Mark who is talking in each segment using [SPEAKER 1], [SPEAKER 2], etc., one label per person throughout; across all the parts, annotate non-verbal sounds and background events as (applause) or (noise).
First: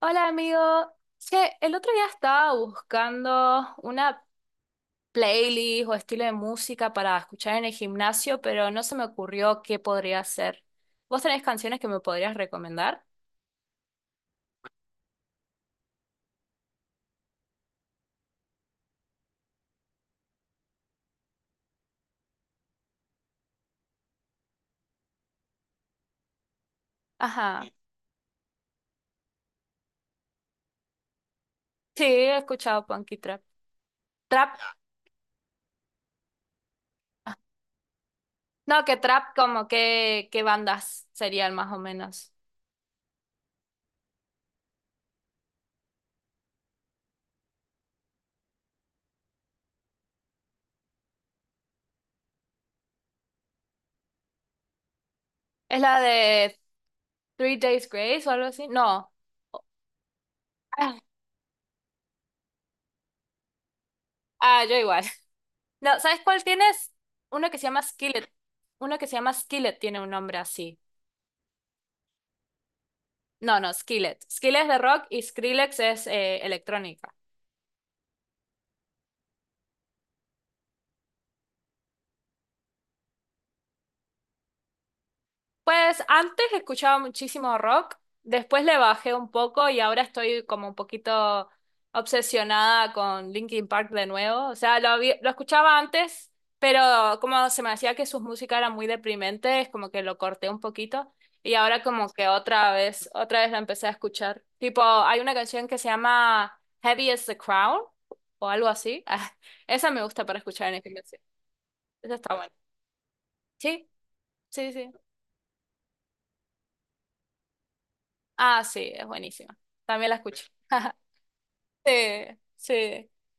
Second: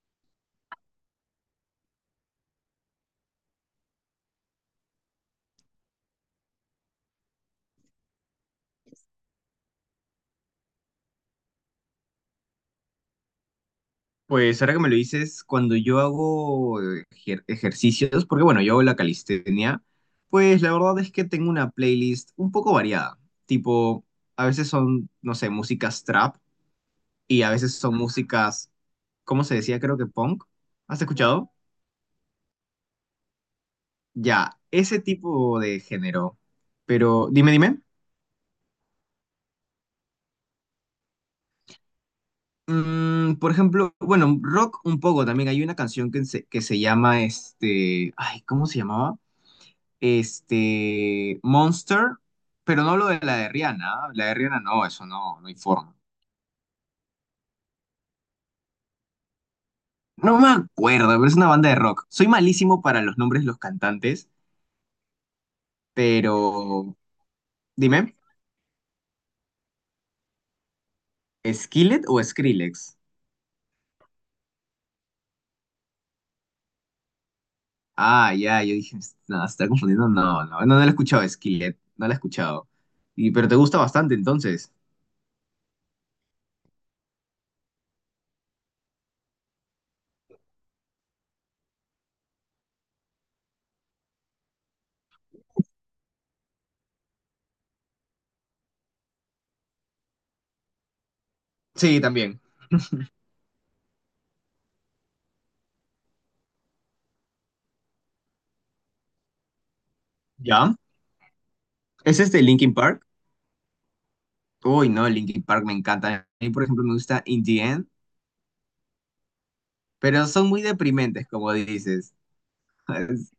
[SPEAKER 1] Hola amigo, che, el otro día estaba buscando una playlist o estilo de música para escuchar en el gimnasio, pero no se me ocurrió qué podría hacer. ¿Vos tenés canciones que me podrías recomendar?
[SPEAKER 2] Pues ahora que me lo dices, cuando yo hago ejercicios, porque bueno, yo hago la calistenia, pues la verdad es que tengo una playlist un poco variada. Tipo, a veces son, no sé, músicas trap y a
[SPEAKER 1] Ajá,
[SPEAKER 2] veces son músicas, ¿cómo se decía? Creo que punk. ¿Has escuchado?
[SPEAKER 1] sí, he escuchado punk y trap. Trap,
[SPEAKER 2] Ya, ese tipo de género. Pero dime.
[SPEAKER 1] no, que trap como que, qué bandas serían más o menos.
[SPEAKER 2] Por ejemplo, bueno, rock un poco también. Hay una canción que se llama este. Ay, ¿cómo se llamaba? Este, Monster, pero no lo de la de Rihanna. ¿Ah? La de Rihanna no, eso no, no hay
[SPEAKER 1] ¿Es
[SPEAKER 2] forma.
[SPEAKER 1] la de Three Days Grace o algo así? No.
[SPEAKER 2] No me
[SPEAKER 1] Ah,
[SPEAKER 2] acuerdo, pero es una banda de rock. Soy malísimo para los nombres de los cantantes,
[SPEAKER 1] ah, yo igual. (laughs) No, ¿sabes cuál tienes?
[SPEAKER 2] pero
[SPEAKER 1] Uno que se llama
[SPEAKER 2] dime,
[SPEAKER 1] Skillet. Uno que se llama Skillet tiene un nombre así.
[SPEAKER 2] ¿Skillet o Skrillex?
[SPEAKER 1] No, no, Skillet. Skillet es de rock y Skrillex es electrónica.
[SPEAKER 2] Ah, ya, yo dije, no, se está confundiendo. No, no la he escuchado, Skillet, no la he escuchado. Y, pero te gusta bastante entonces.
[SPEAKER 1] Pues antes escuchaba muchísimo rock, después le bajé un poco y ahora estoy como un poquito obsesionada con Linkin Park de nuevo. O sea, lo, lo escuchaba antes, pero como se me hacía que sus músicas eran muy deprimentes, como que lo corté un poquito y ahora
[SPEAKER 2] Sí,
[SPEAKER 1] como que
[SPEAKER 2] también.
[SPEAKER 1] otra vez la empecé a escuchar. Tipo, hay una canción que se llama Heavy as the Crown o algo así. (laughs) Esa me gusta para escuchar
[SPEAKER 2] ¿Ya?
[SPEAKER 1] en el gimnasio. Esa
[SPEAKER 2] ¿Es
[SPEAKER 1] está
[SPEAKER 2] este
[SPEAKER 1] buena.
[SPEAKER 2] Linkin Park?
[SPEAKER 1] Sí, sí,
[SPEAKER 2] Uy,
[SPEAKER 1] sí.
[SPEAKER 2] no, Linkin Park me encanta. A mí, por ejemplo, me gusta In The End,
[SPEAKER 1] Ah, sí, es buenísima. También la
[SPEAKER 2] pero
[SPEAKER 1] escucho.
[SPEAKER 2] son muy
[SPEAKER 1] (laughs)
[SPEAKER 2] deprimentes, como
[SPEAKER 1] Sí,
[SPEAKER 2] dices.
[SPEAKER 1] sí.
[SPEAKER 2] (laughs)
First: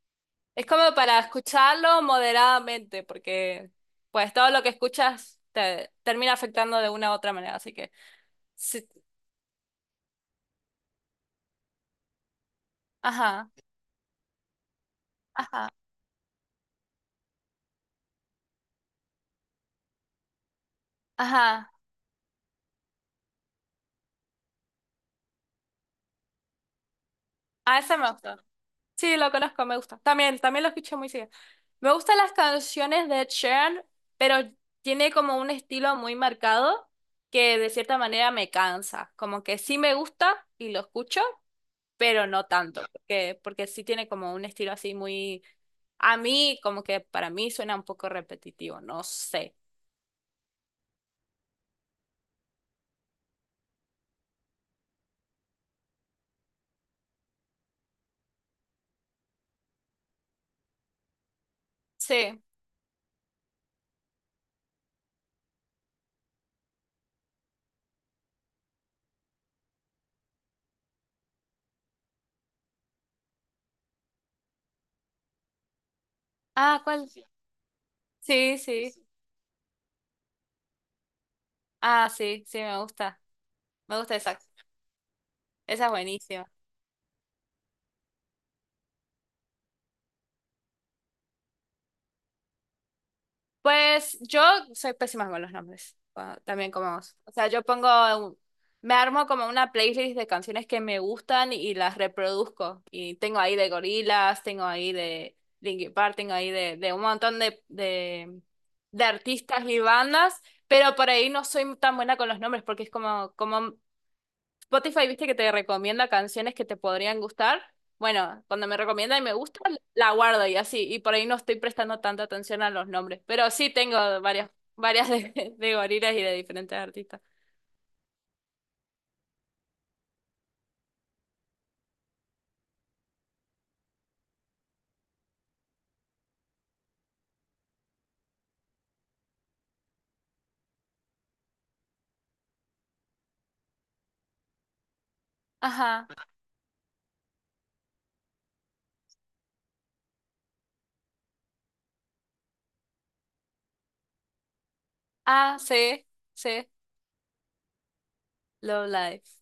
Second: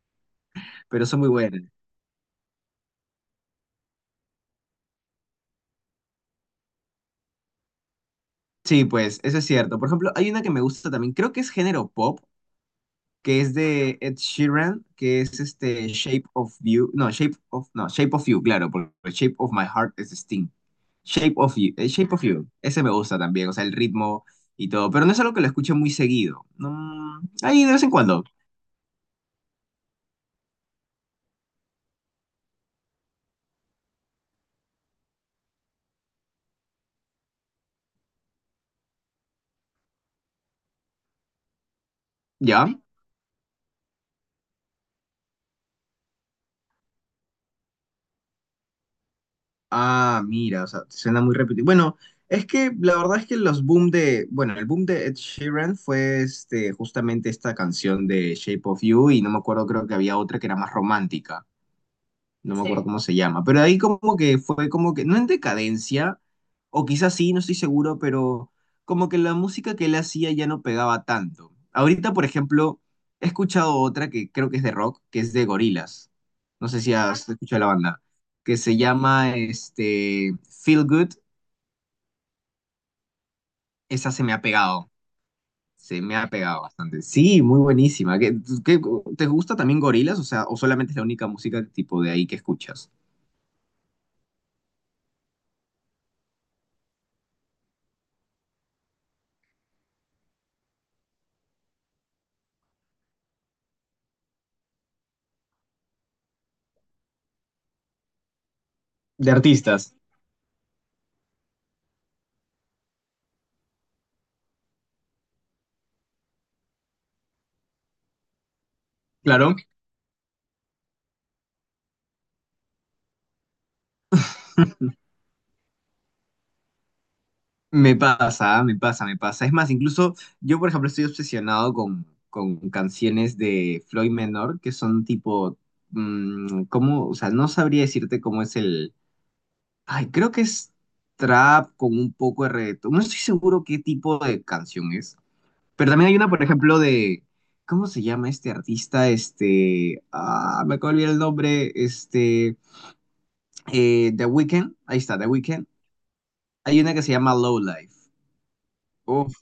[SPEAKER 1] Es como
[SPEAKER 2] Pero
[SPEAKER 1] para
[SPEAKER 2] son muy buenas.
[SPEAKER 1] escucharlo moderadamente, porque pues todo lo que escuchas te termina afectando de una u otra manera, así que sí.
[SPEAKER 2] Sí, pues eso es cierto. Por ejemplo, hay una que me gusta también, creo que es género pop, que
[SPEAKER 1] Ajá,
[SPEAKER 2] es de Ed Sheeran, que es
[SPEAKER 1] ajá,
[SPEAKER 2] este Shape of You, no, Shape of, no, Shape of You, claro, porque Shape of My Heart es de Sting.
[SPEAKER 1] ajá.
[SPEAKER 2] Shape of You, ese me gusta también, o sea, el ritmo y todo, pero no es algo que lo escuche muy seguido. No, ahí de
[SPEAKER 1] A
[SPEAKER 2] vez en
[SPEAKER 1] ese me
[SPEAKER 2] cuando,
[SPEAKER 1] gusta. Sí, lo conozco, me gusta. También, también lo escucho muy seguido. Me gustan las canciones de Ed Sheeran, pero tiene como un estilo muy marcado que de cierta manera me cansa. Como que sí me gusta y lo escucho, pero no
[SPEAKER 2] ¿ya?
[SPEAKER 1] tanto, porque sí tiene como un estilo así muy, a mí como que para mí suena un poco repetitivo, no sé.
[SPEAKER 2] Ah, mira, o sea, suena muy repetido. Bueno, es que la verdad es que los boom de, bueno, el boom de Ed Sheeran fue este, justamente esta canción de Shape of You y no me acuerdo, creo que había otra que era más romántica,
[SPEAKER 1] Sí.
[SPEAKER 2] no me acuerdo. Sí, cómo se llama, pero ahí como que fue como que, no en decadencia, o quizás sí, no estoy seguro, pero como que la música que él hacía ya no pegaba tanto. Ahorita, por ejemplo, he escuchado otra que creo que es de rock, que es de Gorillaz. No
[SPEAKER 1] Ah,
[SPEAKER 2] sé si...
[SPEAKER 1] ¿cuál?
[SPEAKER 2] Ah, ¿has escuchado la banda,
[SPEAKER 1] Sí,
[SPEAKER 2] que se
[SPEAKER 1] sí.
[SPEAKER 2] llama este Feel Good?
[SPEAKER 1] Ah, sí, sí, me gusta. Me
[SPEAKER 2] Esa
[SPEAKER 1] gusta
[SPEAKER 2] se me
[SPEAKER 1] esa.
[SPEAKER 2] ha pegado.
[SPEAKER 1] Esa es
[SPEAKER 2] Se me ha
[SPEAKER 1] buenísima.
[SPEAKER 2] pegado bastante. Sí, muy buenísima. ¿Qué, qué- te gusta también Gorillaz? O sea, ¿o solamente es la única música tipo de ahí que escuchas?
[SPEAKER 1] Pues yo soy pésima con los nombres, ah, también como vos. O sea, yo pongo, un- me armo como una playlist de canciones que me gustan y las reproduzco. Y tengo ahí de Gorillaz, tengo ahí de Linkin Park, tengo ahí de un montón de
[SPEAKER 2] De
[SPEAKER 1] artistas y
[SPEAKER 2] artistas,
[SPEAKER 1] bandas, pero por ahí no soy tan buena con los nombres porque es como, como Spotify, viste que te recomienda canciones que te podrían gustar. Bueno, cuando me recomienda y me
[SPEAKER 2] claro.
[SPEAKER 1] gusta, la guardo y así. Y por ahí no estoy prestando tanta atención a los nombres. Pero sí tengo varias, varias de, (laughs) de gorilas y de diferentes artistas.
[SPEAKER 2] Me pasa. Es más, incluso yo, por ejemplo, estoy obsesionado con canciones de Floyd Menor, que son tipo, ¿cómo? O sea, no sabría decirte cómo es el... Ay, creo que es trap con un poco de reggaetón. No estoy seguro qué tipo de canción es. Pero
[SPEAKER 1] Ajá.
[SPEAKER 2] también hay una, por ejemplo, de... ¿Cómo se llama este artista? Este... Ah, me acabo de olvidar el nombre. Este... The Weeknd. Ahí está, The
[SPEAKER 1] Ah,
[SPEAKER 2] Weeknd.
[SPEAKER 1] sí, sí.
[SPEAKER 2] Hay una que se llama Low Life.
[SPEAKER 1] Low Life.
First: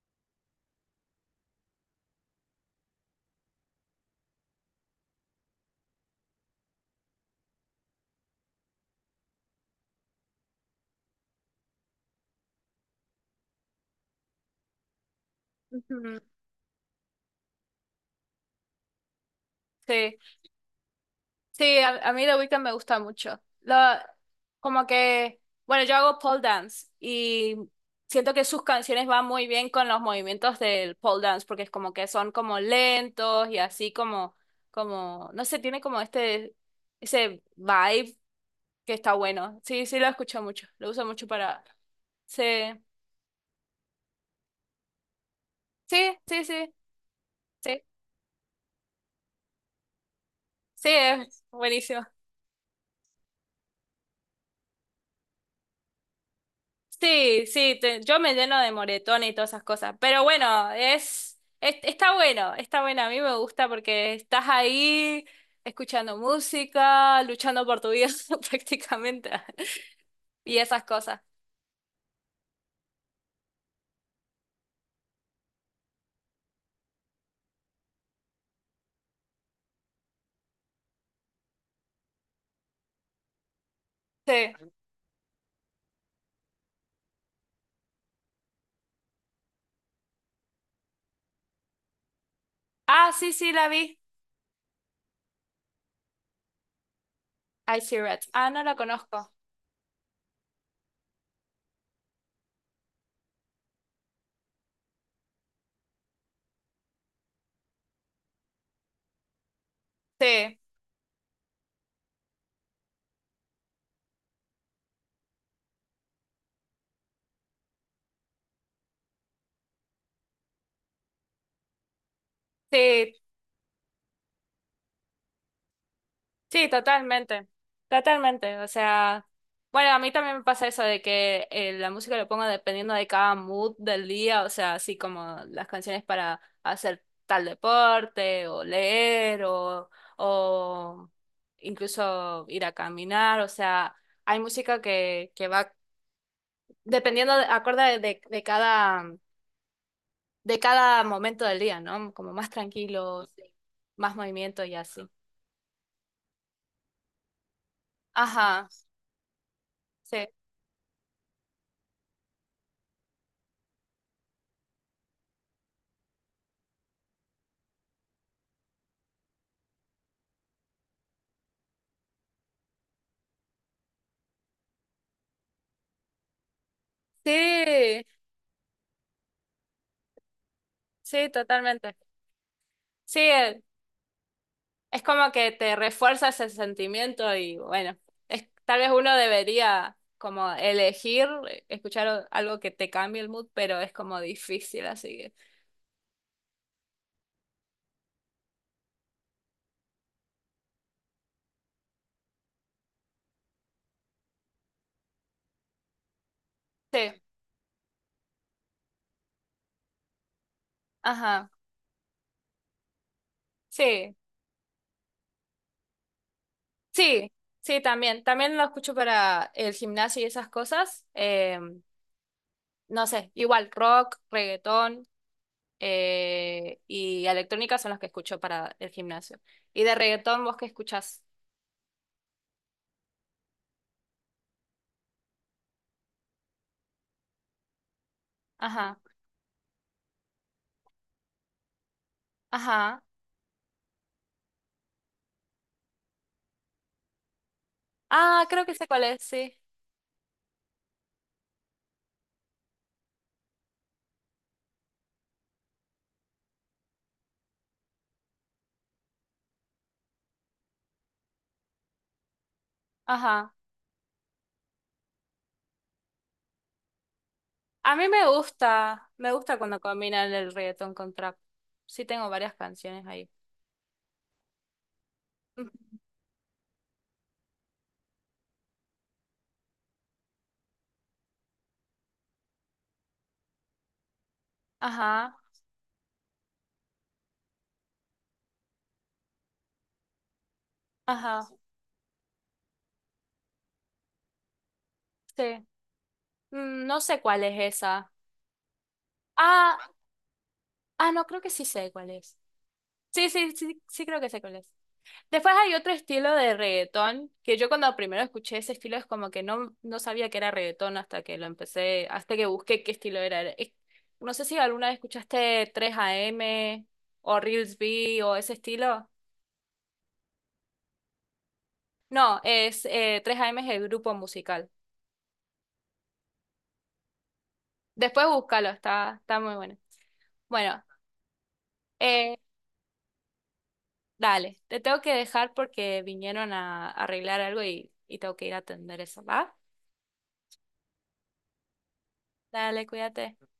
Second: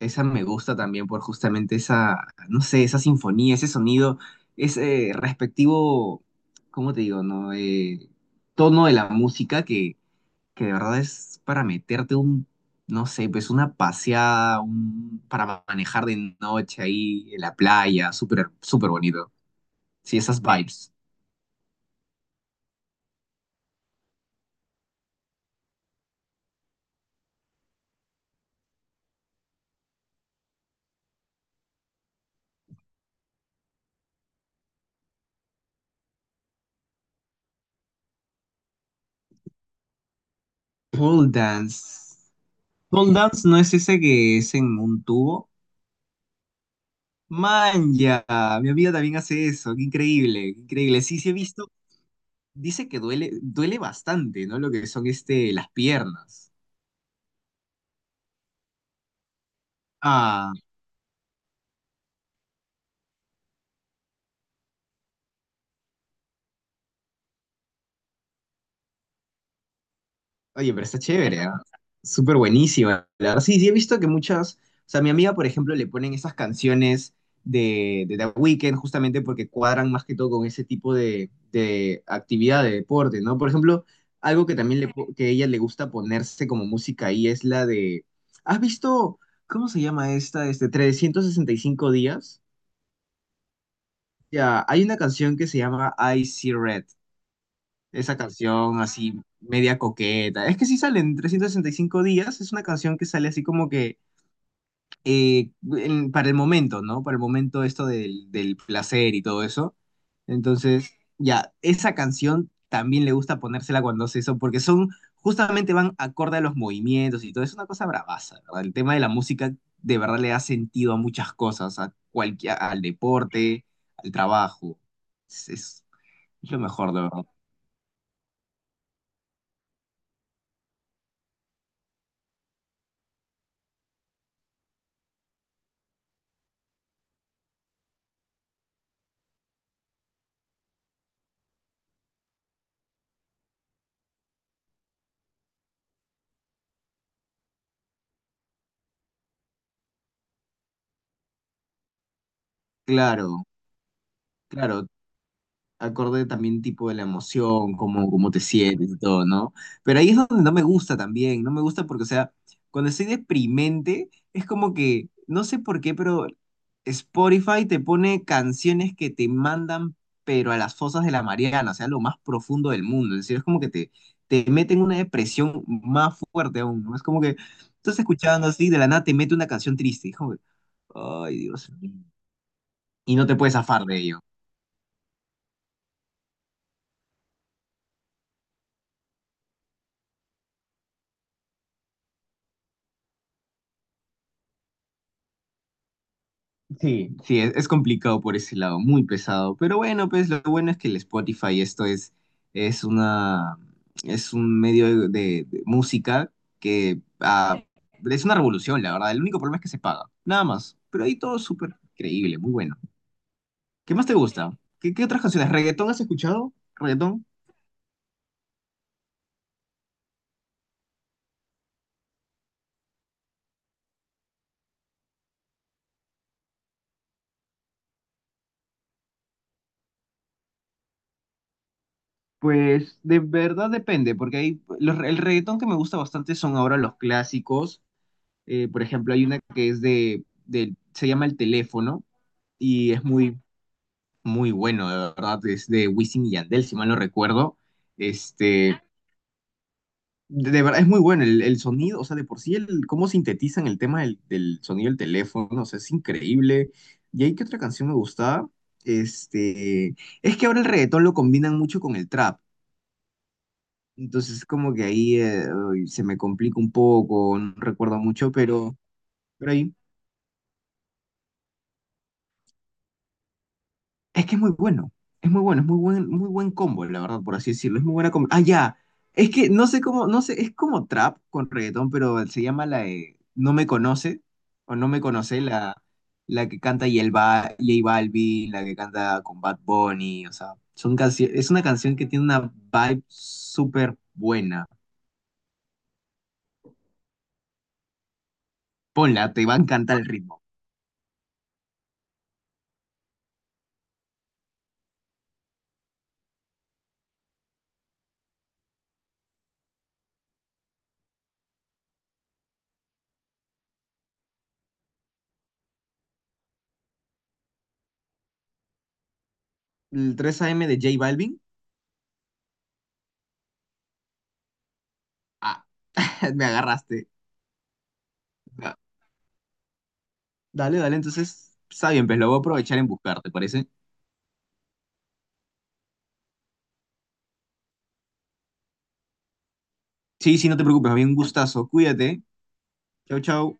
[SPEAKER 2] Esa me gusta también por justamente esa, no sé, esa sinfonía, ese sonido, ese respectivo, ¿cómo te digo, no? Tono de la música que de verdad es para meterte un, no sé, pues una paseada, un, para manejar
[SPEAKER 1] Ujú.
[SPEAKER 2] de noche ahí en la playa, súper bonito.
[SPEAKER 1] Sí.
[SPEAKER 2] Sí, esas vibes.
[SPEAKER 1] Sí, a mí The Weeknd me gusta mucho. Como que, bueno, yo hago pole dance y siento que sus canciones van muy bien con los movimientos del pole dance porque es como que son como lentos y así como, como, no sé, tiene como este, ese vibe que está bueno. Sí, sí lo escucho mucho, lo uso
[SPEAKER 2] Pole
[SPEAKER 1] mucho para...
[SPEAKER 2] dance.
[SPEAKER 1] Sí,
[SPEAKER 2] Pole dance no es ese que es en un tubo.
[SPEAKER 1] sí, sí, sí, sí,
[SPEAKER 2] Man, ya, mi amiga también hace eso, qué
[SPEAKER 1] sí,
[SPEAKER 2] increíble. Sí, sí he
[SPEAKER 1] es
[SPEAKER 2] visto,
[SPEAKER 1] buenísimo.
[SPEAKER 2] dice que duele, duele bastante, ¿no? Lo que son este, las piernas.
[SPEAKER 1] Sí, sí, yo me lleno de moretones y todas esas cosas, pero
[SPEAKER 2] Ah,
[SPEAKER 1] bueno, es, está bueno, a mí me gusta porque estás ahí escuchando música, luchando por tu vida (laughs) prácticamente y
[SPEAKER 2] oye,
[SPEAKER 1] esas
[SPEAKER 2] pero está
[SPEAKER 1] cosas.
[SPEAKER 2] chévere, ¿ah? Súper buenísima, la verdad. Sí, sí, he visto que muchas, o sea, mi amiga, por ejemplo, le ponen esas canciones de The Weeknd justamente porque cuadran más que todo con ese tipo de actividad, de deporte, ¿no? Por ejemplo, algo
[SPEAKER 1] Sí.
[SPEAKER 2] que también que a ella le gusta ponerse como música ahí es la de, ¿has visto, cómo se llama esta, este, 365 días?
[SPEAKER 1] Ah, sí, sí, la vi.
[SPEAKER 2] Ya, hay una canción que se llama I See Red,
[SPEAKER 1] I See
[SPEAKER 2] esa
[SPEAKER 1] Red. Ah, no la
[SPEAKER 2] canción así
[SPEAKER 1] conozco.
[SPEAKER 2] media coqueta. Es que si sale en 365 días, es una canción que sale así como que eh, para el momento, ¿no? Para el momento esto del placer y todo eso.
[SPEAKER 1] Sí,
[SPEAKER 2] Entonces, ya, esa canción también le gusta ponérsela cuando hace eso, porque son, justamente van acorde a los movimientos y todo. Es una cosa bravaza, ¿verdad? El tema de la música de verdad le da sentido a muchas cosas, a cualquier, al
[SPEAKER 1] sí,
[SPEAKER 2] deporte, al trabajo. Es, es- es lo
[SPEAKER 1] sí,
[SPEAKER 2] mejor, de verdad.
[SPEAKER 1] totalmente, totalmente. O sea, bueno, a mí también me pasa eso de que la música lo pongo dependiendo de cada mood del día, o sea, así como las canciones para hacer tal deporte o leer o incluso ir a caminar, o sea, hay música que va dependiendo, de, acorde de cada, de cada momento del día, ¿no? Como más tranquilo,
[SPEAKER 2] Claro.
[SPEAKER 1] más movimiento y
[SPEAKER 2] Claro,
[SPEAKER 1] así.
[SPEAKER 2] acorde también tipo de la emoción, cómo, cómo te
[SPEAKER 1] Ajá,
[SPEAKER 2] sientes y todo, ¿no? Pero ahí es
[SPEAKER 1] sí.
[SPEAKER 2] donde no me gusta también, no me gusta porque, o sea, cuando estoy deprimente, es como que, no sé por qué, pero Spotify te pone canciones que te mandan, pero a las fosas de la Mariana, o sea, lo más profundo del mundo, es decir, es como que te mete en una depresión más fuerte aún, ¿no? Es como que tú estás
[SPEAKER 1] Sí,
[SPEAKER 2] escuchando así, de la nada te mete una canción triste, hijo.
[SPEAKER 1] sí,
[SPEAKER 2] Ay, Dios mío.
[SPEAKER 1] totalmente.
[SPEAKER 2] Y
[SPEAKER 1] Sí,
[SPEAKER 2] no te puedes zafar de ello.
[SPEAKER 1] es como que te refuerza ese sentimiento y bueno, es, tal vez uno debería como elegir escuchar algo que te cambie el mood, pero es como difícil, así que
[SPEAKER 2] Sí, es complicado por ese lado, muy pesado. Pero bueno, pues lo bueno es que el Spotify, esto es una, es un medio de música que
[SPEAKER 1] sí,
[SPEAKER 2] ah, es una revolución, la verdad. El único problema es que se paga, nada más. Pero ahí todo es
[SPEAKER 1] ajá,
[SPEAKER 2] súper increíble, muy bueno. ¿Qué más te
[SPEAKER 1] sí,
[SPEAKER 2] gusta? ¿Qué, qué otras canciones? ¿Reggaetón has escuchado? ¿Reggaetón?
[SPEAKER 1] sí, sí, también, también lo escucho para el gimnasio y esas cosas, no sé, igual rock, reggaetón y electrónica son los que escucho para el gimnasio. Y de reggaetón, ¿vos qué escuchás?
[SPEAKER 2] Pues de verdad depende, porque el reggaetón que me gusta bastante son ahora los clásicos. Por
[SPEAKER 1] Ajá,
[SPEAKER 2] ejemplo, hay una que se llama El Teléfono y
[SPEAKER 1] ajá.
[SPEAKER 2] es muy, muy bueno, de verdad, es de Wisin y Yandel, si mal no recuerdo.
[SPEAKER 1] Ah, creo que
[SPEAKER 2] Este,
[SPEAKER 1] sé cuál es, sí.
[SPEAKER 2] de verdad es muy bueno el sonido, o sea, de por sí, el, cómo sintetizan el tema del sonido del teléfono, o sea, es increíble. Y ahí que otra canción me gustaba, este, es que ahora el reggaetón lo combinan mucho con el trap,
[SPEAKER 1] Ajá.
[SPEAKER 2] entonces como que ahí uy, se me complica un poco, no
[SPEAKER 1] A
[SPEAKER 2] recuerdo
[SPEAKER 1] mí
[SPEAKER 2] mucho,
[SPEAKER 1] me
[SPEAKER 2] pero
[SPEAKER 1] gusta
[SPEAKER 2] ahí.
[SPEAKER 1] cuando combinan el reggaetón con trap. Sí tengo varias canciones ahí.
[SPEAKER 2] Es que es muy bueno,
[SPEAKER 1] Ujú.
[SPEAKER 2] muy buen combo, la verdad, por así decirlo. Es muy buena combo. Ah, ya. Es que no sé cómo, no sé, es como trap con reggaetón, pero se llama la de No me conoce, o No me
[SPEAKER 1] Ajá,
[SPEAKER 2] conoce, la que canta J Balvin, la que canta con Bad Bunny, o sea,
[SPEAKER 1] ajá,
[SPEAKER 2] es una canción que tiene una vibe súper buena.
[SPEAKER 1] sí. Mm, no sé cuál es esa.
[SPEAKER 2] Ponla, te va a
[SPEAKER 1] Ah,
[SPEAKER 2] encantar el ritmo.
[SPEAKER 1] ah, no, creo que sí sé cuál es. Sí, sí, sí, sí creo que sé cuál es. Después hay otro estilo de reggaetón, que yo cuando primero escuché ese estilo es como que no, no sabía que era reggaetón hasta que lo empecé, hasta que busqué qué estilo era. Es- No sé si alguna vez escuchaste 3AM o Reels B o ese estilo.
[SPEAKER 2] El 3AM de J Balvin,
[SPEAKER 1] No, es 3AM es el grupo musical.
[SPEAKER 2] ah, (laughs) me agarraste.
[SPEAKER 1] Después búscalo, está, está muy bueno.
[SPEAKER 2] Dale,
[SPEAKER 1] Bueno,
[SPEAKER 2] dale, entonces, está bien, pues lo voy
[SPEAKER 1] eh,
[SPEAKER 2] a aprovechar en buscar, ¿te parece?
[SPEAKER 1] dale, te tengo que dejar porque vinieron a arreglar algo y tengo que ir a atender eso, ¿va?
[SPEAKER 2] Sí, sí, no te preocupes, había un gustazo. Cuídate.
[SPEAKER 1] Dale,
[SPEAKER 2] Chau,
[SPEAKER 1] cuídate.
[SPEAKER 2] chau.